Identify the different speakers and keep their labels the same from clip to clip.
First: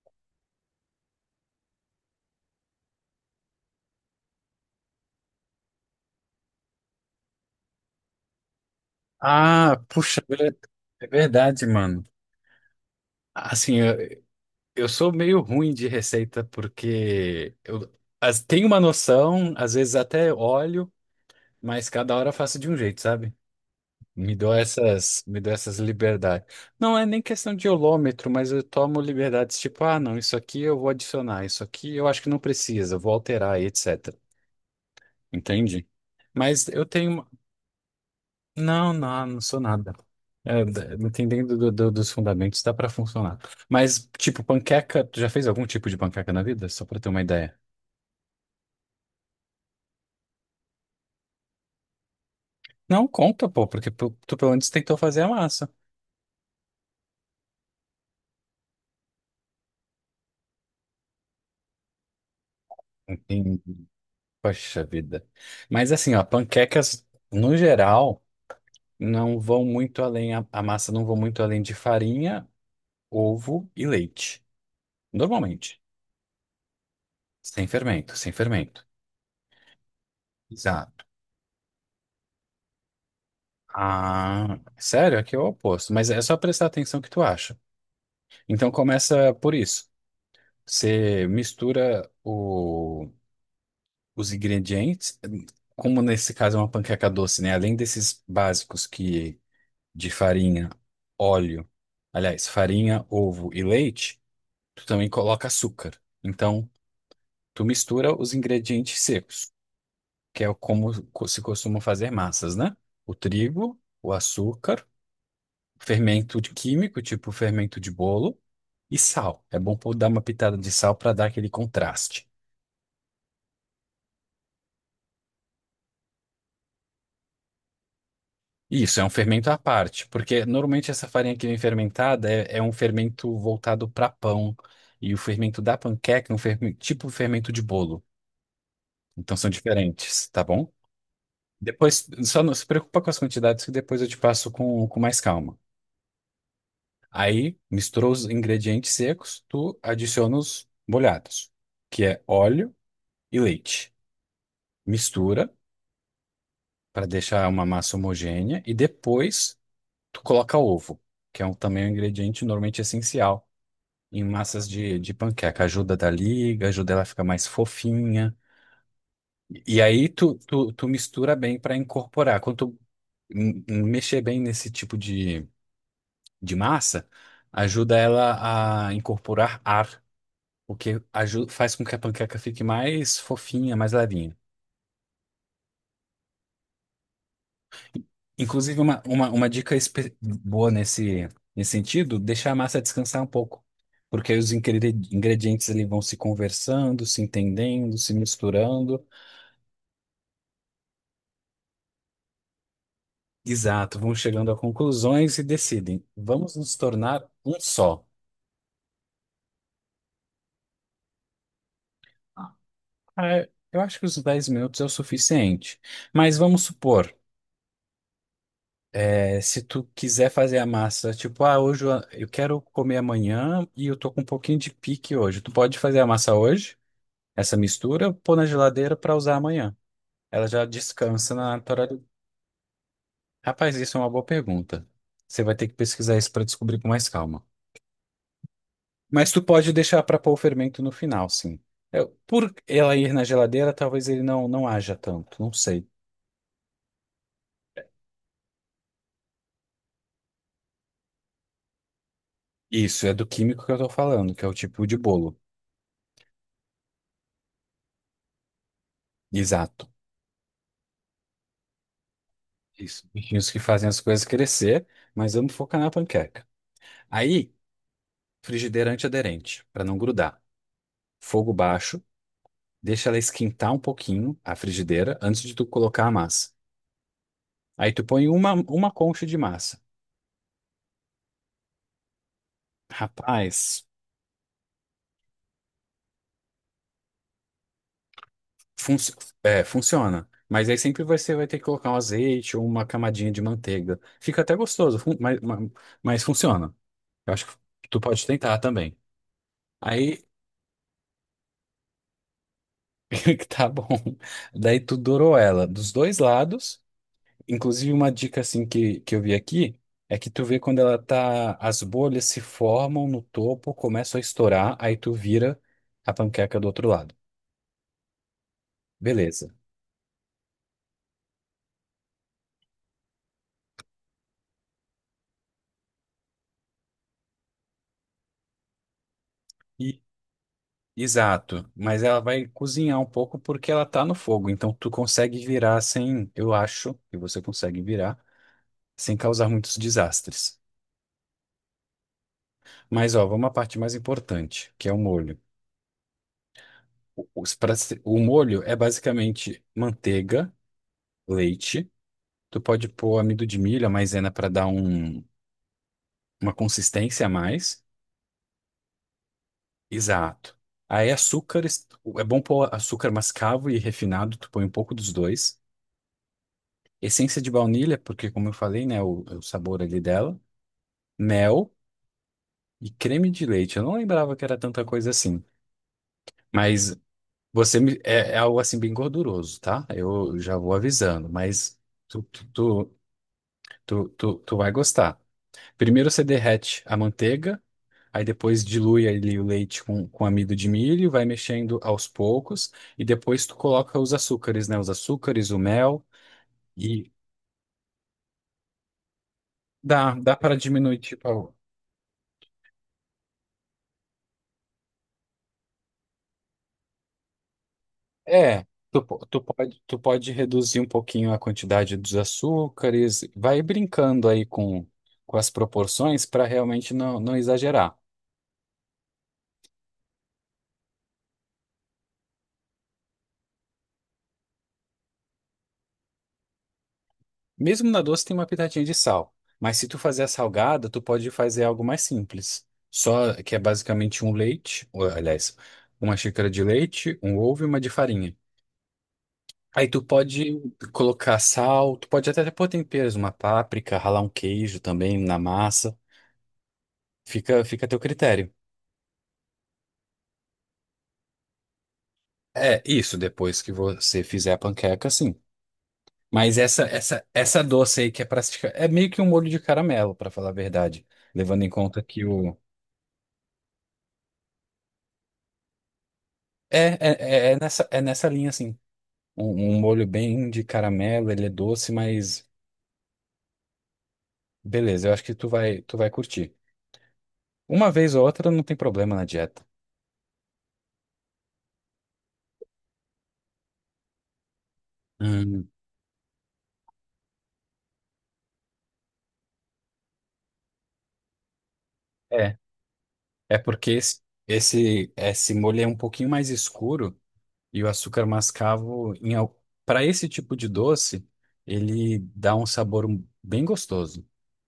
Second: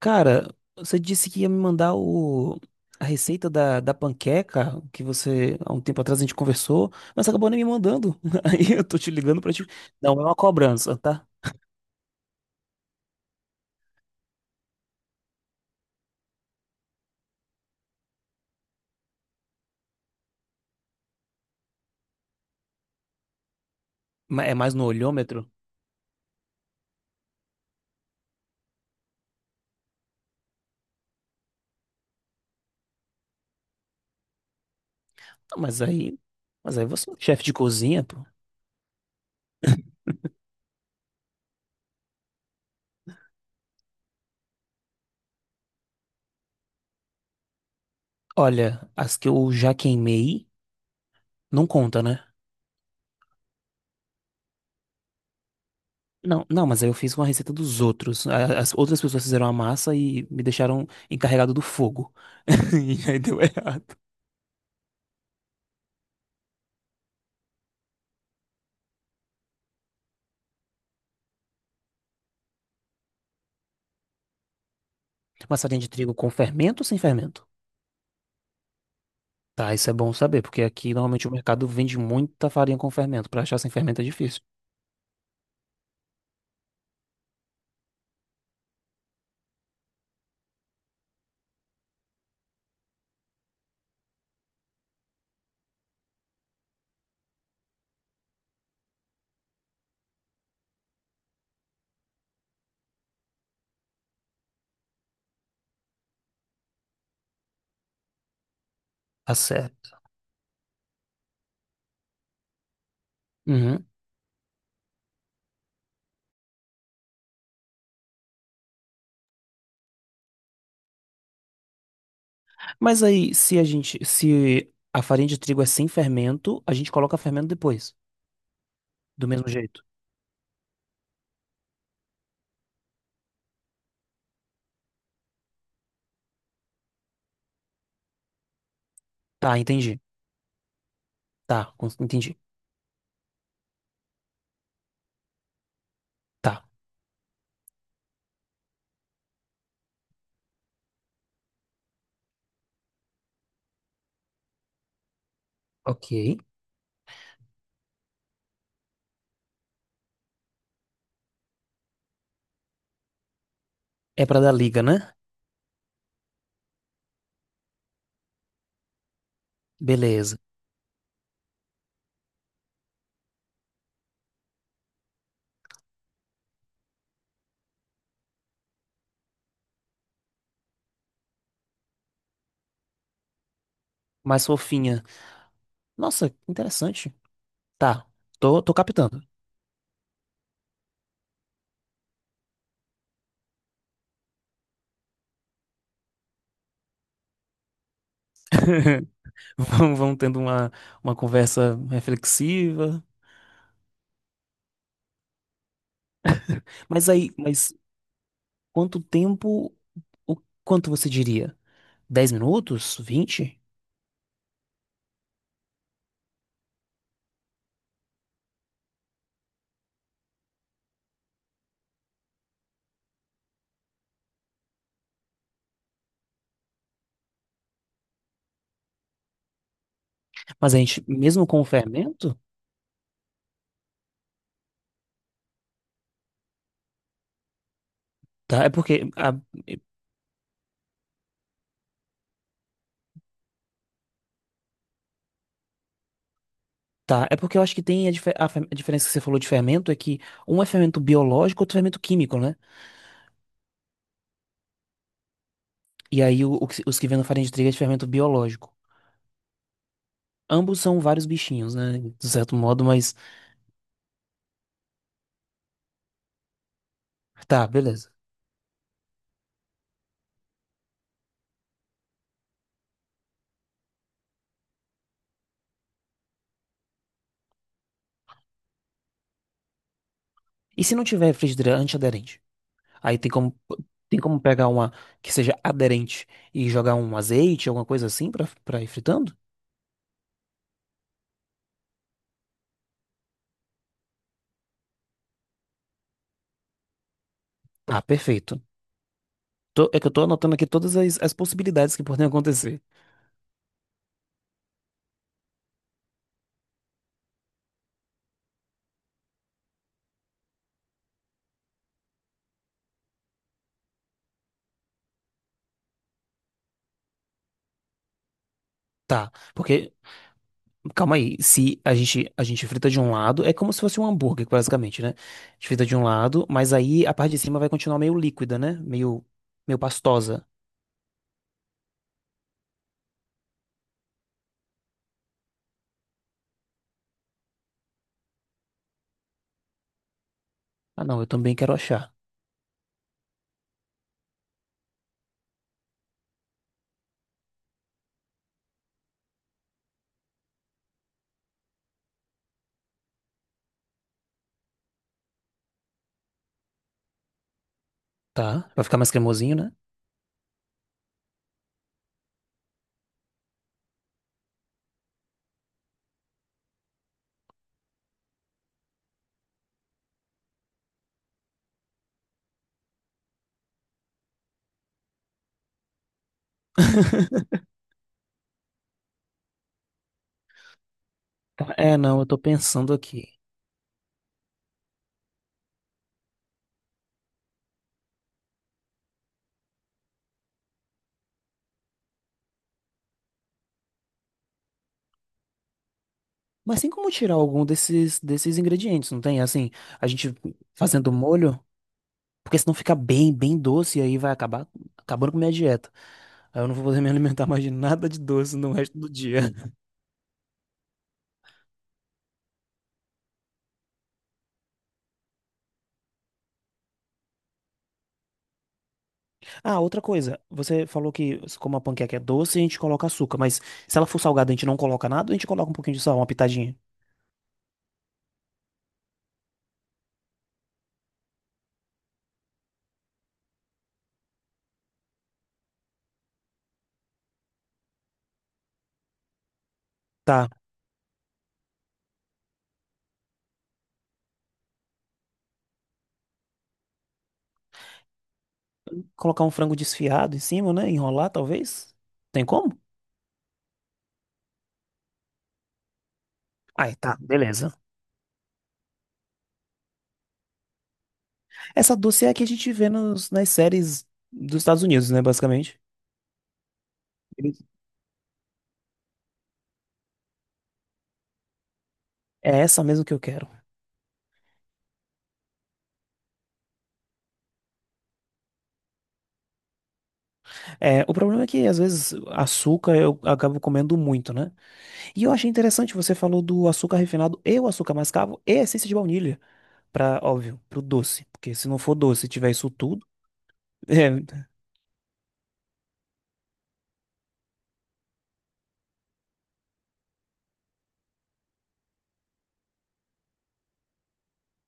Speaker 1: Cara, você disse que ia me mandar a receita da panqueca que há um tempo atrás, a gente conversou, mas você acabou nem me mandando. Aí eu tô te ligando pra te.
Speaker 2: Ah,
Speaker 1: Não,
Speaker 2: puxa,
Speaker 1: é uma
Speaker 2: é
Speaker 1: cobrança,
Speaker 2: é
Speaker 1: tá?
Speaker 2: verdade, mano. Assim, eu sou meio ruim de receita porque eu tenho uma noção, às vezes até olho, mas cada hora eu faço de um jeito, sabe? Me dou
Speaker 1: É mais no
Speaker 2: essas, me
Speaker 1: olhômetro.
Speaker 2: dou essas liberdades. Não é nem questão de olômetro, mas eu tomo liberdades tipo, ah, não, isso aqui eu vou adicionar, isso aqui eu acho que não precisa, eu vou alterar, e etc.
Speaker 1: Ah, mas
Speaker 2: Entende?
Speaker 1: aí.
Speaker 2: Mas
Speaker 1: Mas
Speaker 2: eu
Speaker 1: aí você é
Speaker 2: tenho
Speaker 1: chefe de cozinha, pô.
Speaker 2: Não, não, não sou nada. É, dependendo dos fundamentos, dá pra funcionar. Mas, tipo, panqueca, tu já fez algum tipo de panqueca na vida? Só pra ter uma ideia.
Speaker 1: Olha, as que eu já queimei não conta, né?
Speaker 2: Não, conta, pô, porque tu pelo menos tentou fazer a massa.
Speaker 1: Não, não, mas aí eu fiz com a receita dos outros. As outras pessoas fizeram a massa e me deixaram encarregado do fogo. E aí deu
Speaker 2: Entendi.
Speaker 1: errado.
Speaker 2: Poxa vida. Mas assim, ó, panquecas, no geral, não vão muito além, a massa não vão muito além de farinha, ovo e leite.
Speaker 1: Uma farinha
Speaker 2: Normalmente.
Speaker 1: de trigo com fermento ou sem fermento?
Speaker 2: Sem fermento, sem fermento.
Speaker 1: Tá, isso é bom saber, porque aqui
Speaker 2: Exato.
Speaker 1: normalmente o mercado vende muita farinha com fermento. Pra achar sem fermento é difícil.
Speaker 2: Ah, sério? Aqui é o oposto. Mas é só prestar atenção que tu acha. Então começa por isso. Você mistura os ingredientes, como nesse caso é uma panqueca doce, né? Além desses básicos que de farinha, óleo, aliás, farinha, ovo e leite, tu também coloca açúcar. Então, tu mistura os ingredientes
Speaker 1: Tá
Speaker 2: secos,
Speaker 1: certo.
Speaker 2: que é como se costuma fazer massas, né? O trigo,
Speaker 1: Uhum.
Speaker 2: o açúcar, fermento de químico, tipo fermento de bolo, e sal. É bom dar uma pitada de sal para dar aquele contraste.
Speaker 1: Mas aí, se a farinha de trigo é sem fermento, a gente coloca fermento depois,
Speaker 2: Isso, é um
Speaker 1: do
Speaker 2: fermento
Speaker 1: mesmo
Speaker 2: à
Speaker 1: jeito.
Speaker 2: parte, porque normalmente essa farinha que vem fermentada é, é um fermento voltado para pão, e o fermento da panqueca é um fermento, tipo fermento de bolo. Então são
Speaker 1: Tá, entendi.
Speaker 2: diferentes, tá bom? Depois,
Speaker 1: Entendi.
Speaker 2: só não se preocupa com as quantidades que depois eu te passo com mais calma.
Speaker 1: Tá.
Speaker 2: Aí, misturou os ingredientes secos, tu adiciona os molhados, que é óleo e leite. Mistura,
Speaker 1: Ok.
Speaker 2: para deixar uma massa homogênea, e depois tu coloca ovo, que é um, também um ingrediente normalmente essencial em
Speaker 1: É pra dar
Speaker 2: massas
Speaker 1: liga, né?
Speaker 2: de panqueca. Ajuda da liga, ajuda ela a ficar mais fofinha. E aí tu,
Speaker 1: Beleza.
Speaker 2: tu, tu mistura bem para incorporar. Quando tu mexer bem nesse tipo de massa, ajuda ela a incorporar ar, o que faz com que a panqueca fique mais fofinha, mais levinha.
Speaker 1: Mais fofinha. Nossa, interessante. Tá. Tô
Speaker 2: Inclusive, uma,
Speaker 1: captando.
Speaker 2: uma, uma dica boa nesse sentido, deixar a massa descansar um pouco. Porque aí os ingredientes ali vão se conversando, se entendendo, se misturando.
Speaker 1: Vamos tendo uma conversa reflexiva.
Speaker 2: Exato, vão chegando a conclusões e decidem, vamos nos
Speaker 1: Mas
Speaker 2: tornar
Speaker 1: aí,
Speaker 2: um
Speaker 1: mas
Speaker 2: só.
Speaker 1: Quanto tempo, o quanto você diria? dez
Speaker 2: Ah,
Speaker 1: minutos?
Speaker 2: é,
Speaker 1: 20.
Speaker 2: eu acho que os dez minutos é o suficiente. Mas vamos supor, é, se tu quiser fazer a massa, tipo, ah, hoje eu quero comer amanhã e eu tô com um pouquinho de pique hoje. Tu pode fazer a massa hoje? Essa mistura, eu pôr na geladeira para usar amanhã. Ela já
Speaker 1: Mas a gente,
Speaker 2: descansa
Speaker 1: mesmo
Speaker 2: na
Speaker 1: com o
Speaker 2: naturalidade.
Speaker 1: fermento,
Speaker 2: Rapaz, isso é uma boa pergunta. Você vai ter que pesquisar isso para descobrir com mais calma.
Speaker 1: tá? É porque
Speaker 2: Mas tu pode deixar para pôr o fermento no final, sim. É, por ela ir na geladeira, talvez ele não haja tanto, não sei.
Speaker 1: tá, é porque eu acho que tem a diferença que você falou de fermento é que um é fermento biológico, outro é fermento químico, né?
Speaker 2: Isso, é do químico que eu tô falando, que é o tipo de bolo.
Speaker 1: E aí os que vêm na farinha de trigo é de fermento biológico.
Speaker 2: Exato.
Speaker 1: Ambos são vários bichinhos, né? De certo modo,
Speaker 2: Isso.
Speaker 1: mas
Speaker 2: Bichinhos que fazem as coisas crescer, mas vamos focar na panqueca. Aí,
Speaker 1: tá, beleza.
Speaker 2: frigideira antiaderente, para não grudar. Fogo baixo. Deixa ela esquentar um pouquinho a frigideira antes de tu colocar a massa. Aí tu põe uma concha de massa.
Speaker 1: E se não tiver frigideira antiaderente? Aí tem como
Speaker 2: Rapaz,
Speaker 1: tem como pegar uma que seja aderente e jogar um azeite, alguma coisa assim pra para ir
Speaker 2: func-
Speaker 1: fritando?
Speaker 2: é, funciona. Mas aí sempre você vai ter que colocar um azeite ou uma camadinha de manteiga. Fica até gostoso, fun- mas funciona. Eu acho que tu
Speaker 1: Ah,
Speaker 2: pode tentar
Speaker 1: perfeito.
Speaker 2: também.
Speaker 1: É que eu
Speaker 2: Aí,
Speaker 1: tô anotando aqui todas as possibilidades que podem acontecer.
Speaker 2: tá bom. Daí tu dourou ela dos dois lados. Inclusive, uma dica assim que eu vi aqui é que tu vê quando ela tá, as bolhas se formam no topo, começam a estourar, aí tu vira a panqueca do outro lado.
Speaker 1: Tá,
Speaker 2: Beleza.
Speaker 1: porque, calma aí, se a gente, a gente frita de um lado, é como se fosse um hambúrguer, basicamente, né? A gente frita de um lado, mas aí a parte de cima vai continuar meio líquida, né? Meio
Speaker 2: E,
Speaker 1: pastosa.
Speaker 2: exato, mas ela vai cozinhar um pouco porque ela tá no fogo, então tu consegue virar sem, eu acho que você consegue virar sem causar muitos desastres.
Speaker 1: Ah, não, eu também quero achar.
Speaker 2: Mas ó, vamos à parte mais importante, que é o molho. O, os pra- o molho é basicamente manteiga, leite. Tu pode pôr amido de milho, a maisena para dar um, uma consistência a mais.
Speaker 1: Tá, vai ficar mais cremosinho, né?
Speaker 2: Exato. Aí açúcares, é bom pôr açúcar mascavo e refinado, tu põe um pouco dos dois. Essência de baunilha, porque como eu falei, né, o sabor ali dela. Mel e creme de leite. Eu não lembrava que era tanta coisa assim, mas você me- é, é algo assim bem gorduroso, tá? Eu já vou avisando,
Speaker 1: Tá,
Speaker 2: mas
Speaker 1: é, não,
Speaker 2: tu,
Speaker 1: eu tô
Speaker 2: tu,
Speaker 1: pensando
Speaker 2: tu,
Speaker 1: aqui.
Speaker 2: tu vai gostar. Primeiro você derrete a manteiga. Aí depois dilui ali o leite com, amido de milho, vai mexendo aos poucos, e depois tu coloca os açúcares, né? Os açúcares, o mel
Speaker 1: Mas tem
Speaker 2: e
Speaker 1: como tirar algum desses ingredientes, não tem? Assim, a
Speaker 2: dá,
Speaker 1: gente
Speaker 2: dá para diminuir,
Speaker 1: fazendo
Speaker 2: tipo, a-
Speaker 1: molho. Porque senão fica bem, bem doce e aí vai acabar acabando com minha dieta. Aí eu não vou poder me alimentar mais de nada de doce
Speaker 2: é,
Speaker 1: no resto
Speaker 2: tu,
Speaker 1: do
Speaker 2: po-
Speaker 1: dia.
Speaker 2: tu pode reduzir um pouquinho a quantidade dos açúcares, vai brincando aí com as proporções para realmente não, não exagerar.
Speaker 1: Ah, outra coisa. Você falou que como a panqueca é doce, a gente coloca açúcar. Mas se ela for salgada, a gente não coloca nada, ou a gente coloca um pouquinho de sal, uma pitadinha.
Speaker 2: Mesmo na doce tem uma pitadinha de sal, mas se tu fazer a salgada, tu pode fazer algo mais simples. Só que é basicamente um leite, ou, aliás, uma xícara de leite, um ovo e uma de farinha. Aí tu
Speaker 1: Tá.
Speaker 2: pode colocar sal, tu pode até pôr temperos, uma páprica, ralar um queijo também na massa. Fica, fica a teu critério.
Speaker 1: Colocar um frango desfiado em cima, né? Enrolar, talvez. Tem como?
Speaker 2: É isso, depois que você fizer a panqueca, sim. Mas essa
Speaker 1: Ai, tá,
Speaker 2: essa essa
Speaker 1: beleza.
Speaker 2: doce aí que é pra, é meio que um molho de caramelo, pra falar a verdade, levando em
Speaker 1: Essa
Speaker 2: conta que
Speaker 1: doce é a que a
Speaker 2: o
Speaker 1: gente vê nas séries dos Estados Unidos, né? Basicamente.
Speaker 2: é
Speaker 1: Eles-
Speaker 2: nessa, é nessa linha, assim. Um molho bem de caramelo, ele é doce, mas
Speaker 1: É essa mesmo que eu quero.
Speaker 2: beleza, eu acho que tu vai curtir. Uma vez ou outra não tem problema na dieta.
Speaker 1: É, o problema é que às vezes açúcar eu acabo comendo muito, né? E eu achei
Speaker 2: Hum,
Speaker 1: interessante, você falou do açúcar refinado e o açúcar mascavo e a essência de baunilha, para, óbvio, pro doce, porque se não for doce e tiver
Speaker 2: é,
Speaker 1: isso tudo,
Speaker 2: é porque
Speaker 1: é,
Speaker 2: esse, esse, esse molho é um pouquinho mais escuro e o açúcar mascavo, em, para esse tipo de doce, ele dá um sabor um- bem gostoso.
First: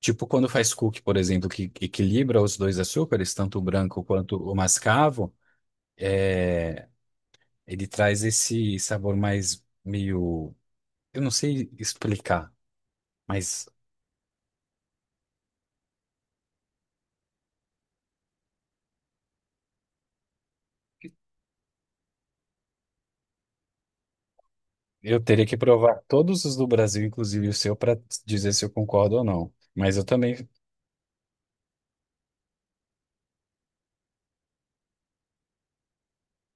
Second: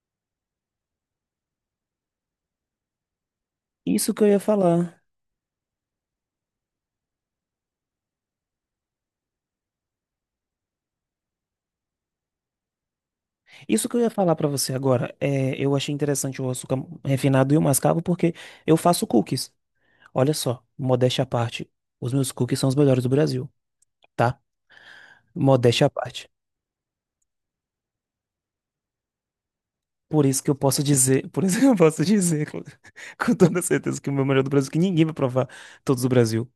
Speaker 2: Tipo quando faz cookie, por exemplo, que equilibra os dois açúcares, tanto o branco
Speaker 1: isso que eu
Speaker 2: quanto
Speaker 1: ia
Speaker 2: o
Speaker 1: falar.
Speaker 2: mascavo. Ele traz esse sabor mais meio. Eu não sei explicar, mas
Speaker 1: Isso que eu ia falar para você agora, é, eu achei interessante o açúcar refinado e o mascavo porque eu faço cookies. Olha só, modéstia à parte, os meus cookies são os melhores do Brasil, tá?
Speaker 2: eu teria que
Speaker 1: Modéstia à
Speaker 2: provar
Speaker 1: parte.
Speaker 2: todos os do Brasil, inclusive o seu, para dizer se eu concordo ou não. Mas eu
Speaker 1: Por
Speaker 2: também.
Speaker 1: isso que eu posso dizer, por isso que eu posso dizer com, com toda certeza que o meu melhor do Brasil, que ninguém vai provar todos do Brasil.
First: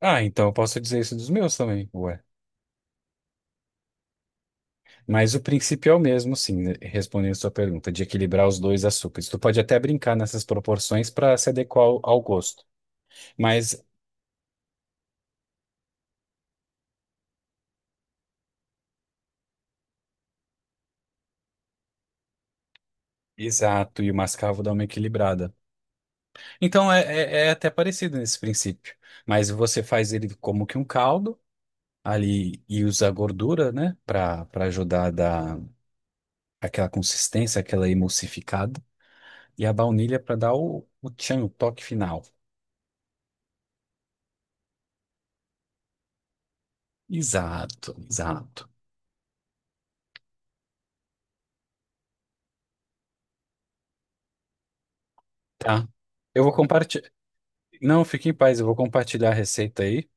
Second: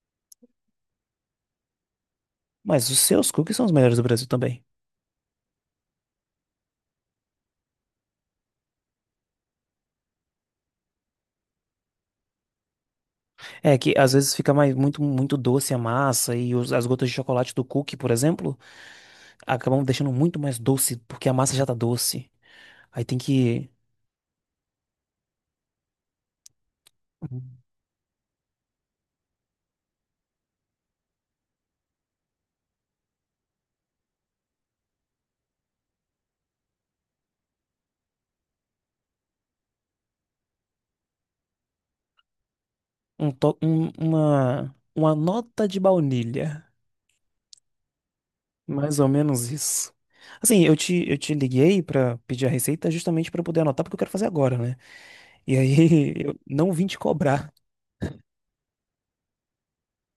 Speaker 2: Ah, então eu posso dizer isso dos meus também, ué.
Speaker 1: Mas os seus cookies são os melhores do Brasil também.
Speaker 2: Mas o princípio é o mesmo, sim, né, respondendo a sua pergunta, de equilibrar os dois açúcares. Tu pode até brincar nessas proporções para se adequar ao gosto.
Speaker 1: É
Speaker 2: Mas,
Speaker 1: que às vezes fica mais muito muito doce a massa e as gotas de chocolate do cookie, por exemplo, acabam deixando muito mais doce porque a massa já tá doce. Aí tem que
Speaker 2: exato, e o mascavo dá uma equilibrada. Então é, é até parecido nesse princípio. Mas você faz ele como que um caldo ali e usar gordura, né, para ajudar a dar aquela consistência, aquela emulsificada, e a baunilha para dar o tchan, o toque final.
Speaker 1: uma nota de baunilha,
Speaker 2: Exato, exato.
Speaker 1: mais ou menos isso. Assim, eu te liguei pra pedir a receita justamente pra eu poder anotar porque eu quero fazer agora, né? E
Speaker 2: Tá.
Speaker 1: aí eu
Speaker 2: Eu vou
Speaker 1: não vim te
Speaker 2: compartilhar.
Speaker 1: cobrar.
Speaker 2: Não, fique em paz, eu vou compartilhar a receita aí,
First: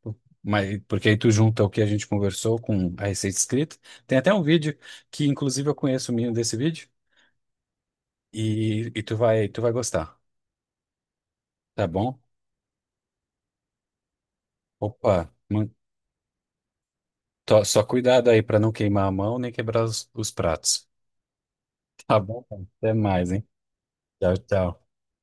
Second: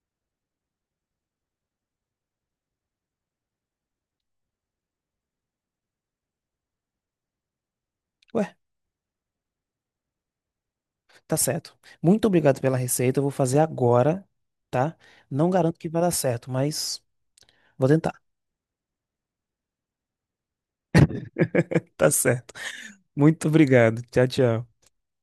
Speaker 2: mas porque aí tu junta o que a gente conversou com a receita escrita. Tem até um vídeo que inclusive eu conheço o menino desse vídeo e tu vai gostar,
Speaker 1: Tá certo.
Speaker 2: tá bom?
Speaker 1: Muito obrigado pela receita. Eu vou fazer agora, tá?
Speaker 2: Opa,
Speaker 1: Não garanto que vai dar certo, mas
Speaker 2: só
Speaker 1: vou tentar.
Speaker 2: cuidado aí para não queimar a mão nem quebrar os pratos.
Speaker 1: Tá
Speaker 2: Tá bom,
Speaker 1: certo.
Speaker 2: então, até mais, hein?
Speaker 1: Muito obrigado. Tchau,
Speaker 2: Tchau,
Speaker 1: tchau.
Speaker 2: tchau.